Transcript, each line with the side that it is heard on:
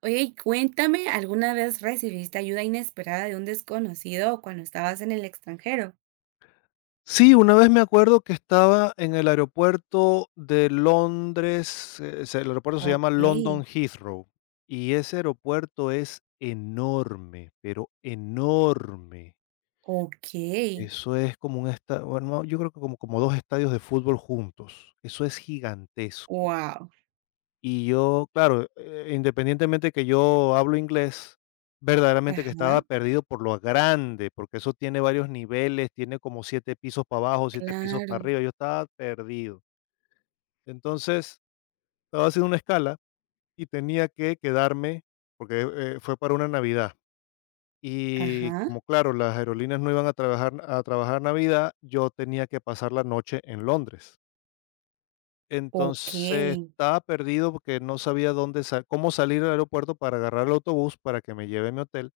right: Oye, y cuéntame, ¿alguna vez recibiste ayuda inesperada de un desconocido cuando estabas en el extranjero?
left: Sí, una vez me acuerdo que estaba en el aeropuerto de Londres, el aeropuerto se llama
right: Ok,
left: London Heathrow, y ese aeropuerto es enorme, pero enorme.
right: ok,
left: Eso es como un estadio, yo creo que como dos estadios de fútbol juntos. Eso es gigantesco.
right: wow,
left: Y yo, claro, independientemente que yo hablo inglés, verdaderamente que estaba
right: ajá,
left: perdido por lo grande, porque eso tiene varios niveles, tiene como 7 pisos para abajo, 7 pisos para
right: claro,
left: arriba, yo estaba perdido. Entonces, estaba haciendo una escala y tenía que quedarme, porque fue para una Navidad. Y
right: ajá,
left: como claro, las aerolíneas no iban a trabajar Navidad, yo tenía que pasar la noche en Londres.
right: ok,
left: Entonces, estaba perdido porque no sabía dónde sa cómo salir del aeropuerto para agarrar el autobús para que me lleve a mi hotel,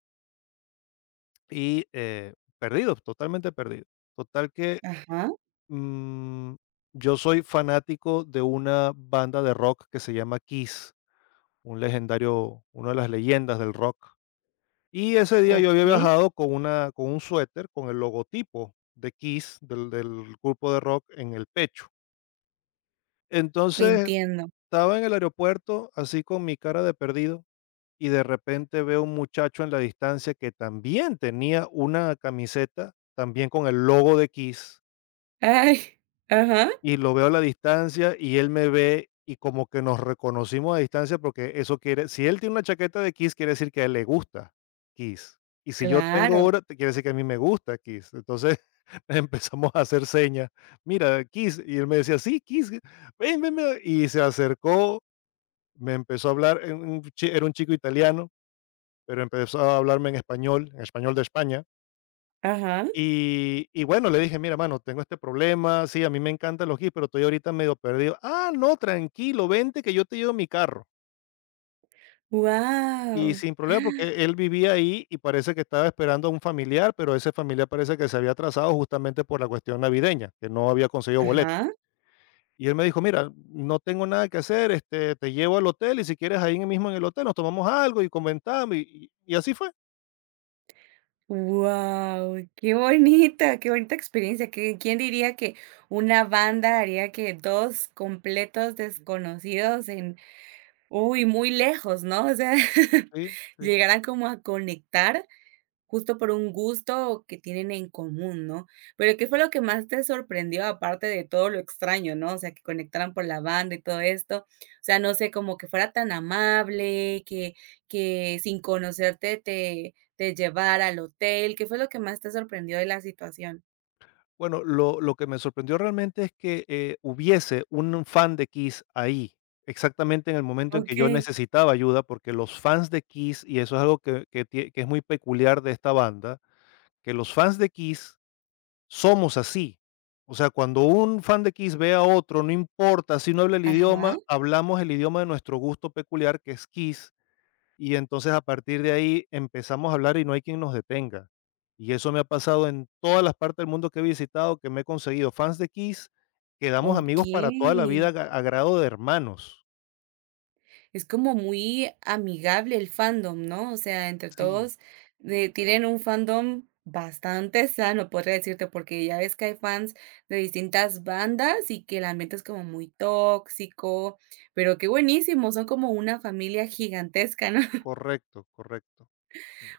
left: perdido, totalmente perdido. Total que,
right: ajá,
left: mm, yo soy fanático de una banda de rock que se llama Kiss, un legendario una de las leyendas del rock. Y ese día yo había
right: ok,
left: viajado con una con un suéter con el logotipo de Kiss, del grupo de rock en el pecho. Entonces,
right: entiendo.
left: estaba en el aeropuerto así con mi cara de perdido, y de repente veo un muchacho en la distancia que también tenía una camiseta, también con el logo de Kiss,
right: Ay, ajá,
left: y lo veo a la distancia y él me ve y como que nos reconocimos a distancia porque eso quiere, si él tiene una chaqueta de Kiss, quiere decir que a él le gusta Kiss. Y si yo tengo
right: claro,
left: una, quiere decir que a mí me gusta Kiss. Entonces empezamos a hacer señas. Mira, Kiss. Y él me decía, sí, Kiss. Ven, ven, ven. Y se acercó, me empezó a hablar era un chico italiano, pero empezó a hablarme en español de España.
right: ajá,
left: Y bueno, le dije, mira, mano, tengo este problema, sí, a mí me encantan los GIS, pero estoy ahorita medio perdido. Ah, no, tranquilo, vente que yo te llevo mi carro. Y
right: wow,
left: sin problema, porque él vivía ahí y parece que estaba esperando a un familiar, pero ese familiar parece que se había atrasado justamente por la cuestión navideña, que no había conseguido boleto.
right: ajá.
left: Y él me dijo, mira, no tengo nada que hacer, este, te llevo al hotel y si quieres ahí mismo en el hotel nos tomamos algo y comentamos. Y así fue.
right: Wow, qué bonita experiencia. ¿Qué- ¿Quién diría que una banda haría que dos completos desconocidos en, uy, muy lejos, ¿no? O sea,
left: Sí, sí.
right: llegaran como a conectar justo por un gusto que tienen en común, ¿no? Pero, ¿qué fue lo que más te sorprendió, aparte de todo lo extraño, no? O sea, que conectaran por la banda y todo esto. O sea, no sé, como que fuera tan amable, que sin conocerte te llevara al hotel. ¿Qué fue lo que más te sorprendió de la situación?
left: Bueno, lo que me sorprendió realmente es que, hubiese un fan de Kiss ahí, exactamente en el momento en que yo
right: Okey.
left: necesitaba ayuda, porque los fans de Kiss, y eso es algo que tie que es muy peculiar de esta banda, que los fans de Kiss somos así. O sea, cuando un fan de Kiss ve a otro, no importa si no habla el
right: Ajá.
left: idioma, hablamos el idioma de nuestro gusto peculiar, que es Kiss, y entonces a partir de ahí empezamos a hablar y no hay quien nos detenga. Y eso me ha pasado en todas las partes del mundo que he visitado, que me he conseguido fans de Kiss, quedamos amigos para toda la vida
right: Okey.
left: a grado de hermanos.
right: Es como muy amigable el fandom, ¿no? O sea, entre
left: Sí,
right: todos, tienen un fandom bastante sano, podría decirte, porque ya ves que hay fans de distintas bandas y que el ambiente es como muy tóxico, pero qué buenísimo, son como una familia gigantesca, ¿no?
left: correcto, correcto.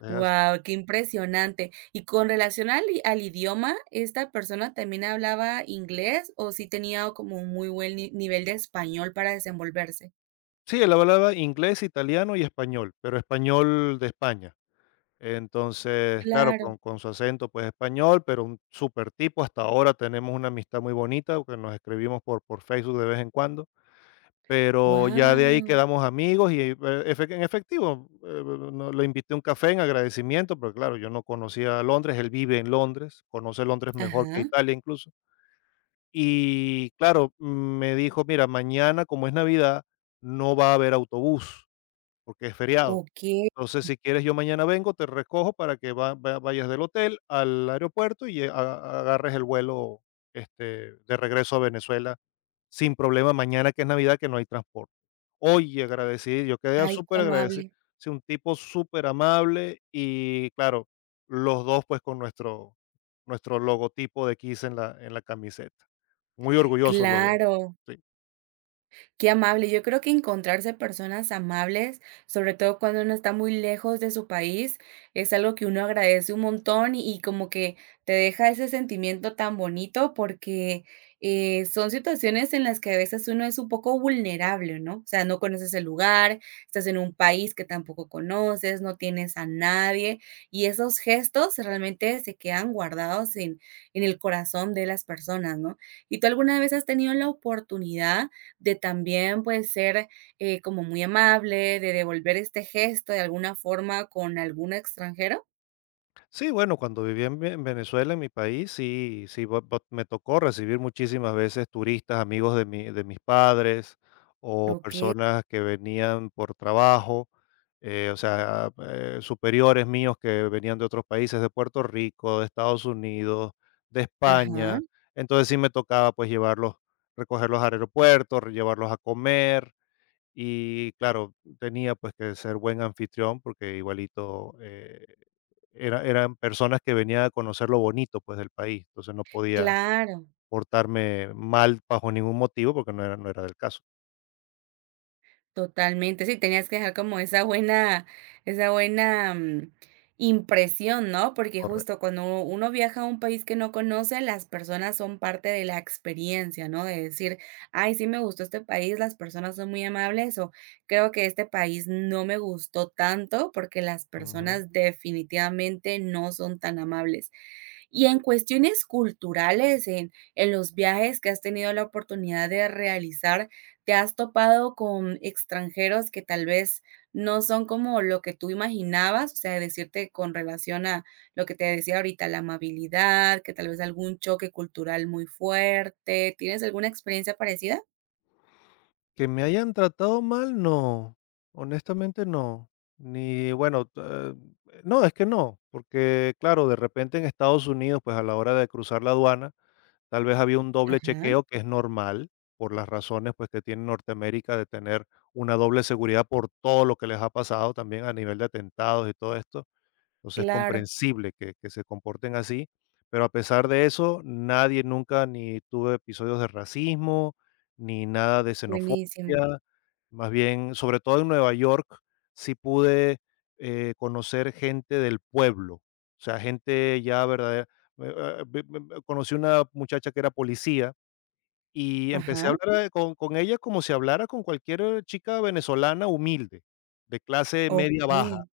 left: Es así.
right: Wow, qué impresionante. Y con relación al i al idioma, ¿esta persona también hablaba inglés o sí tenía como un muy buen ni nivel de español para desenvolverse?
left: Sí, él hablaba inglés, italiano y español, pero español de España. Entonces, claro,
right: Claro.
left: con su acento pues español, pero un super tipo. Hasta ahora tenemos una amistad muy bonita, que nos escribimos por Facebook de vez en cuando. Pero ya de ahí
right: Wow.
left: quedamos amigos y, e, efe en efectivo, no lo invité a un café en agradecimiento, pero claro, yo no conocía Londres, él vive en Londres, conoce Londres mejor que
right: Ajá.
left: Italia incluso. Y claro, me dijo: "Mira, mañana, como es Navidad, no va a haber autobús, porque es feriado.
right: Okey,
left: Entonces, si quieres, yo mañana vengo, te recojo para que va va vayas del hotel al aeropuerto y a agarres el vuelo, este, de regreso a Venezuela sin problema mañana, que es Navidad, que no hay transporte". Oye, agradecido, yo quedé
right: ay, qué
left: superagradecido.
right: amable.
left: Sí, un tipo súper amable y claro, los 2 pues, con nuestro logotipo de Kiss en la camiseta. Muy orgullosos los dos.
right: Claro,
left: Sí.
right: qué amable. Yo creo que encontrarse personas amables, sobre todo cuando uno está muy lejos de su país, es algo que uno agradece un montón y como que te deja ese sentimiento tan bonito porque son situaciones en las que a veces uno es un poco vulnerable, ¿no? O sea, no conoces el lugar, estás en un país que tampoco conoces, no tienes a nadie y esos gestos realmente se quedan guardados en el corazón de las personas, ¿no? ¿Y tú alguna vez has tenido la oportunidad de también, pues, ser, como muy amable, de devolver este gesto de alguna forma con algún extranjero?
left: Sí, bueno, cuando viví en Venezuela, en mi país, sí, sí, me tocó recibir muchísimas veces turistas, amigos de mis padres o
right: Lo que...
left: personas que venían por trabajo, superiores míos que venían de otros países, de Puerto Rico, de Estados Unidos, de
right: Ajá,
left: España. Entonces sí me tocaba pues llevarlos, recogerlos al aeropuerto, llevarlos a comer y claro, tenía pues que ser buen anfitrión porque igualito era eran personas que venían a conocer lo bonito, pues, del país. Entonces, no podía
right: claro.
left: portarme mal bajo ningún motivo, porque no era del caso.
right: Totalmente, sí, tenías que dejar como esa buena, impresión, ¿no? Porque
left: Correcto.
right: justo cuando uno viaja a un país que no conoce, las personas son parte de la experiencia, ¿no? De decir: "Ay, sí me gustó este país, las personas son muy amables", o "Creo que este país no me gustó tanto, porque las
left: Ujú.
right: personas definitivamente no son tan amables". Y en cuestiones culturales, en los viajes que has tenido la oportunidad de realizar, ¿te has topado con extranjeros que tal vez no son como lo que tú imaginabas? O sea, decirte con relación a lo que te decía ahorita, la amabilidad, que tal vez algún choque cultural muy fuerte. ¿Tienes alguna experiencia parecida?
left: Que me hayan tratado mal, no. Honestamente, no. Ni bueno, t- no, es que no, porque, claro, de repente en Estados Unidos, pues, a la hora de cruzar la aduana, tal vez había un doble
right: Ajá,
left: chequeo, que es normal, por las razones, pues, que tiene Norteamérica de tener una doble seguridad por todo lo que les ha pasado también a nivel de atentados y todo esto. Entonces, es
right: claro,
left: comprensible que se comporten así, pero a pesar de eso, nadie nunca ni tuve episodios de racismo, ni nada de xenofobia.
right: buenísimo.
left: Más bien, sobre todo en Nueva York, sí pude, conocer gente del pueblo, o sea, gente ya verdadera. Ah, ve ve ve conocí una muchacha que era policía y empecé a
right: Ajá,
left: hablar, eh, con ella como si hablara con cualquier chica venezolana humilde, de clase media baja.
right: ok.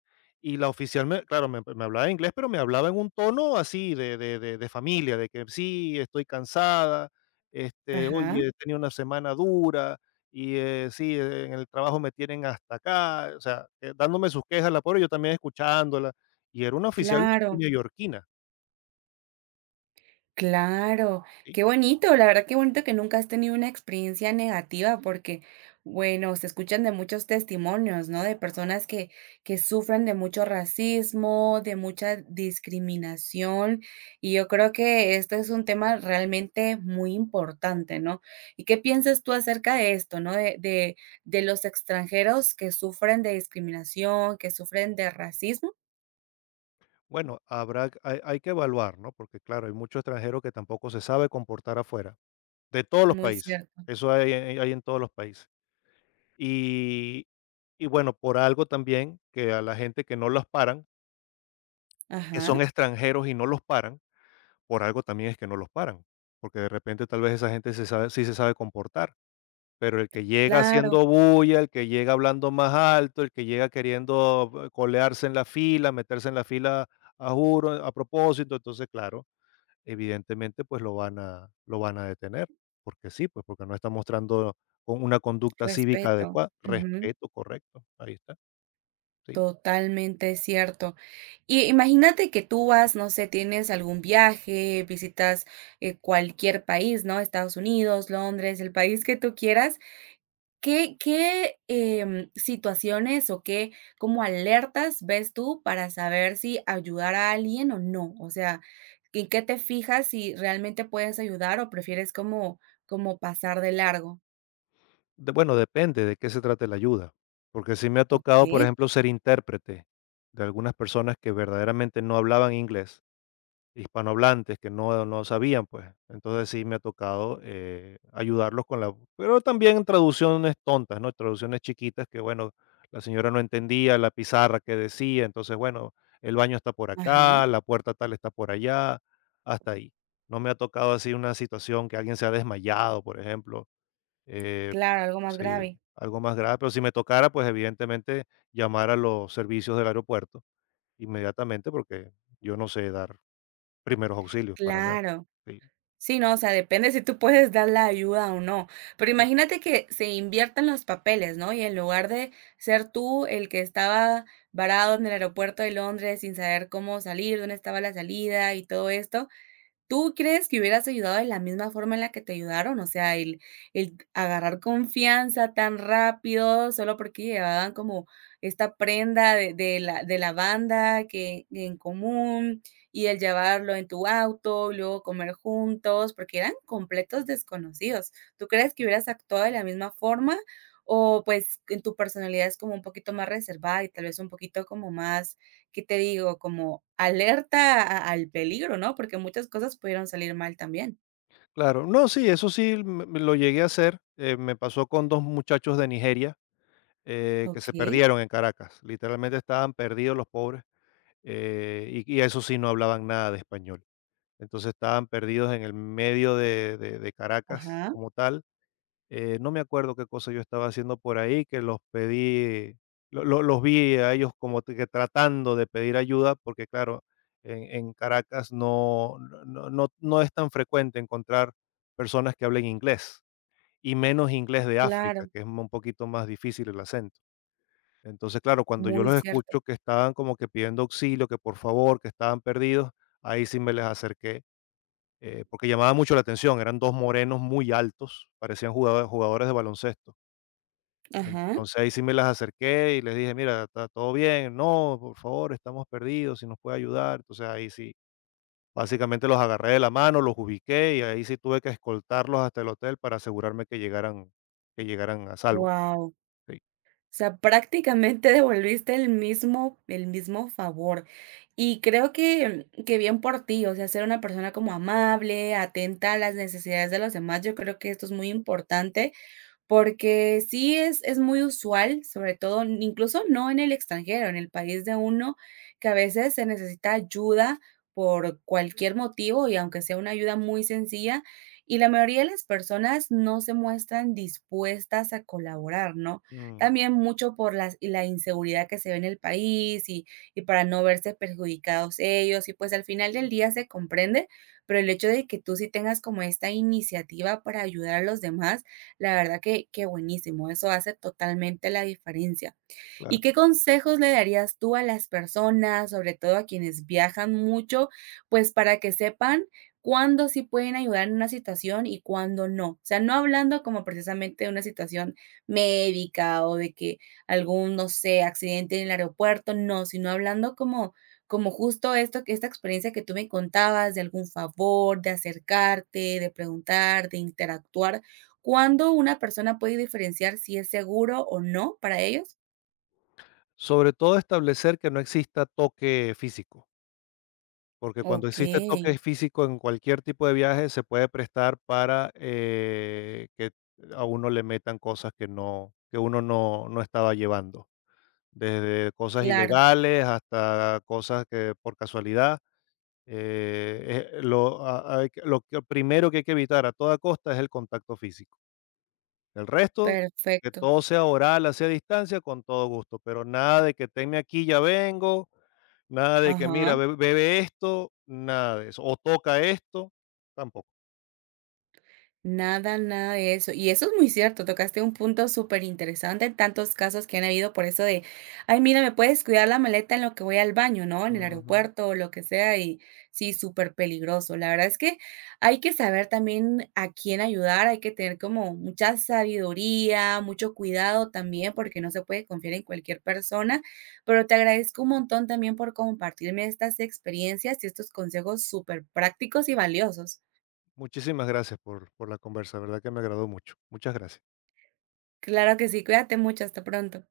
left: Y la oficial me claro, me hablaba en inglés, pero me hablaba en un tono así de familia, de que: "Sí, estoy cansada, este,
right: Ajá,
left: oye, he tenido una semana dura y, en el trabajo me tienen hasta acá", o sea, dándome sus quejas, la pobre, yo también escuchándola, y era una oficial
right: claro.
left: neoyorquina,
right: Claro,
left: ¿sí?
right: qué bonito, la verdad qué bonito que nunca has tenido una experiencia negativa porque, bueno, se escuchan de muchos testimonios, ¿no? De personas que sufren de mucho racismo, de mucha discriminación, y yo creo que este es un tema realmente muy importante, ¿no? ¿Y qué piensas tú acerca de esto, ¿no? De los extranjeros que sufren de discriminación, que sufren de racismo?
left: Bueno, habrá hay que evaluar, ¿no? Porque, claro, hay mucho extranjero que tampoco se sabe comportar afuera, de todos los
right: Muy
left: países,
right: cierto.
left: eso hay en todos los países. Y Y bueno, por algo también que a la gente que no los paran, que son
right: Ajá,
left: extranjeros y no los paran, por algo también es que no los paran, porque de repente tal vez esa gente se sabe, sí se sabe comportar, pero el que llega
right: claro,
left: haciendo bulla, el que llega hablando más alto, el que llega queriendo colearse en la fila, meterse en la fila a juro, a propósito, entonces claro, evidentemente pues lo van a detener, porque sí, pues porque no está mostrando con una conducta cívica
right: respeto.
left: adecuada, respeto correcto, ahí está, sí.
right: Totalmente cierto. Y imagínate que tú vas, no sé, tienes algún viaje, visitas, cualquier país, ¿no? Estados Unidos, Londres, el país que tú quieras. ¿Qué qué, situaciones o qué como alertas ves tú para saber si ayudar a alguien o no? O sea, ¿en qué te fijas si realmente puedes ayudar o prefieres como como pasar de largo?
left: De bueno, depende de qué se trate la ayuda, porque sí me ha tocado, por
right: Okey.
left: ejemplo, ser intérprete de algunas personas que verdaderamente no hablaban inglés, hispanohablantes que no sabían, pues. Entonces sí me ha tocado ayudarlos con la… Pero también traducciones tontas, ¿no? Traducciones chiquitas que, bueno, la señora no entendía la pizarra que decía, entonces, bueno, el baño está por
right: Ajá.
left: acá, la puerta tal está por allá, hasta ahí. No me ha tocado así una situación que alguien se ha desmayado, por ejemplo, eh,
right: Claro, algo más
left: sí,
right: grave.
left: algo más grave, pero si me tocara, pues evidentemente llamar a los servicios del aeropuerto inmediatamente porque yo no sé dar primeros auxilios para nada.
right: Claro.
left: Sí,
right: Sí, no, o sea, depende si tú puedes dar la ayuda o no. Pero
left: eh,
right: imagínate que se inviertan los papeles, ¿no? Y en lugar de ser tú el que estaba varado en el aeropuerto de Londres sin saber cómo salir, dónde estaba la salida y todo esto, ¿tú crees que hubieras ayudado de la misma forma en la que te ayudaron? O sea, el agarrar confianza tan rápido, solo porque llevaban como esta prenda de de la banda que en común, y el llevarlo en tu auto, luego comer juntos, porque eran completos desconocidos. ¿Tú crees que hubieras actuado de la misma forma? O, pues, en tu personalidad es como un poquito más reservada y tal vez un poquito como más, ¿qué te digo? Como alerta a al peligro, ¿no? Porque muchas cosas pudieron salir mal también.
left: claro, no, sí, eso sí me lo llegué a hacer. Me pasó con dos muchachos de Nigeria, que se
right: Okey,
left: perdieron en Caracas. Literalmente estaban perdidos los pobres, y eso sí no hablaban nada de español. Entonces estaban perdidos en el medio de Caracas
right: ajá,
left: como tal. No me acuerdo qué cosa yo estaba haciendo por ahí, que los pedí, los vi a ellos como que tratando de pedir ayuda, porque claro, en Caracas no es tan frecuente encontrar personas que hablen inglés, y menos inglés de África,
right: claro,
left: que es un poquito más difícil el acento. Entonces, claro, cuando yo
right: muy
left: los
right: cierto.
left: escucho que estaban como que pidiendo auxilio, que por favor, que estaban perdidos, ahí sí me les acerqué, porque llamaba mucho la atención, eran dos morenos muy altos, parecían jugadores de baloncesto,
right: Ajá,
left: entonces ahí sí me las acerqué y les dije: "Mira, ¿está todo bien?". "No, por favor, estamos perdidos, si nos puede ayudar". Entonces ahí sí, básicamente los agarré de la mano, los ubiqué y ahí sí tuve que escoltarlos hasta el hotel para asegurarme que llegaran a salvo.
right: wow.
left: Sí.
right: O sea, prácticamente devolviste el mismo favor. Y creo que bien por ti, o sea, ser una persona como amable, atenta a las necesidades de los demás, yo creo que esto es muy importante. Porque sí es muy usual, sobre todo, incluso no en el extranjero, en el país de uno, que a veces se necesita ayuda por cualquier motivo y aunque sea una ayuda muy sencilla, y la mayoría de las personas no se muestran dispuestas a colaborar, ¿no?
left: Mm,
right: También mucho por las la inseguridad que se ve en el país y para no verse perjudicados ellos, y pues al final del día se comprende, pero el hecho de que tú sí tengas como esta iniciativa para ayudar a los demás, la verdad que buenísimo, eso hace totalmente la diferencia.
left: claro.
right: ¿Y qué consejos le darías tú a las personas, sobre todo a quienes viajan mucho, pues para que sepan cuándo sí pueden ayudar en una situación y cuándo no? O sea, no hablando como precisamente de una situación médica o de que algún, no sé, accidente en el aeropuerto, no, sino hablando como como justo esto, que esta experiencia que tú me contabas de algún favor, de acercarte, de preguntar, de interactuar, ¿cuándo una persona puede diferenciar si es seguro o no para ellos?
left: Sobre todo establecer que no exista toque físico, porque cuando existe
right: Okey,
left: toque físico en cualquier tipo de viaje se puede prestar para, que a uno le metan cosas que uno no estaba llevando, desde cosas
right: claro,
left: ilegales hasta cosas que por casualidad. Lo, a- hay que- lo que- primero que hay que evitar a toda costa es el contacto físico. El resto, que
right: perfecto.
left: todo sea oral, hacia distancia, con todo gusto, pero nada de que tenme aquí, ya vengo, nada de que mira,
right: Ajá.
left: bebe esto, nada de eso, o toca esto, tampoco.
right: Nada, nada de eso. Y eso es muy cierto, tocaste un punto superinteresante, tantos casos que han habido por eso de, ay, mira, ¿me puedes cuidar la maleta en lo que voy al baño?, ¿no? En el
left: Ujú.
right: aeropuerto o lo que sea, y sí, súper peligroso. La verdad es que hay que saber también a quién ayudar, hay que tener como mucha sabiduría, mucho cuidado también, porque no se puede confiar en cualquier persona. Pero te agradezco un montón también por compartirme estas experiencias y estos consejos súper prácticos y valiosos.
left: Muchísimas gracias por la conversa, verdad que me agradó mucho. Muchas gracias.
right: Claro que sí, cuídate mucho, hasta pronto.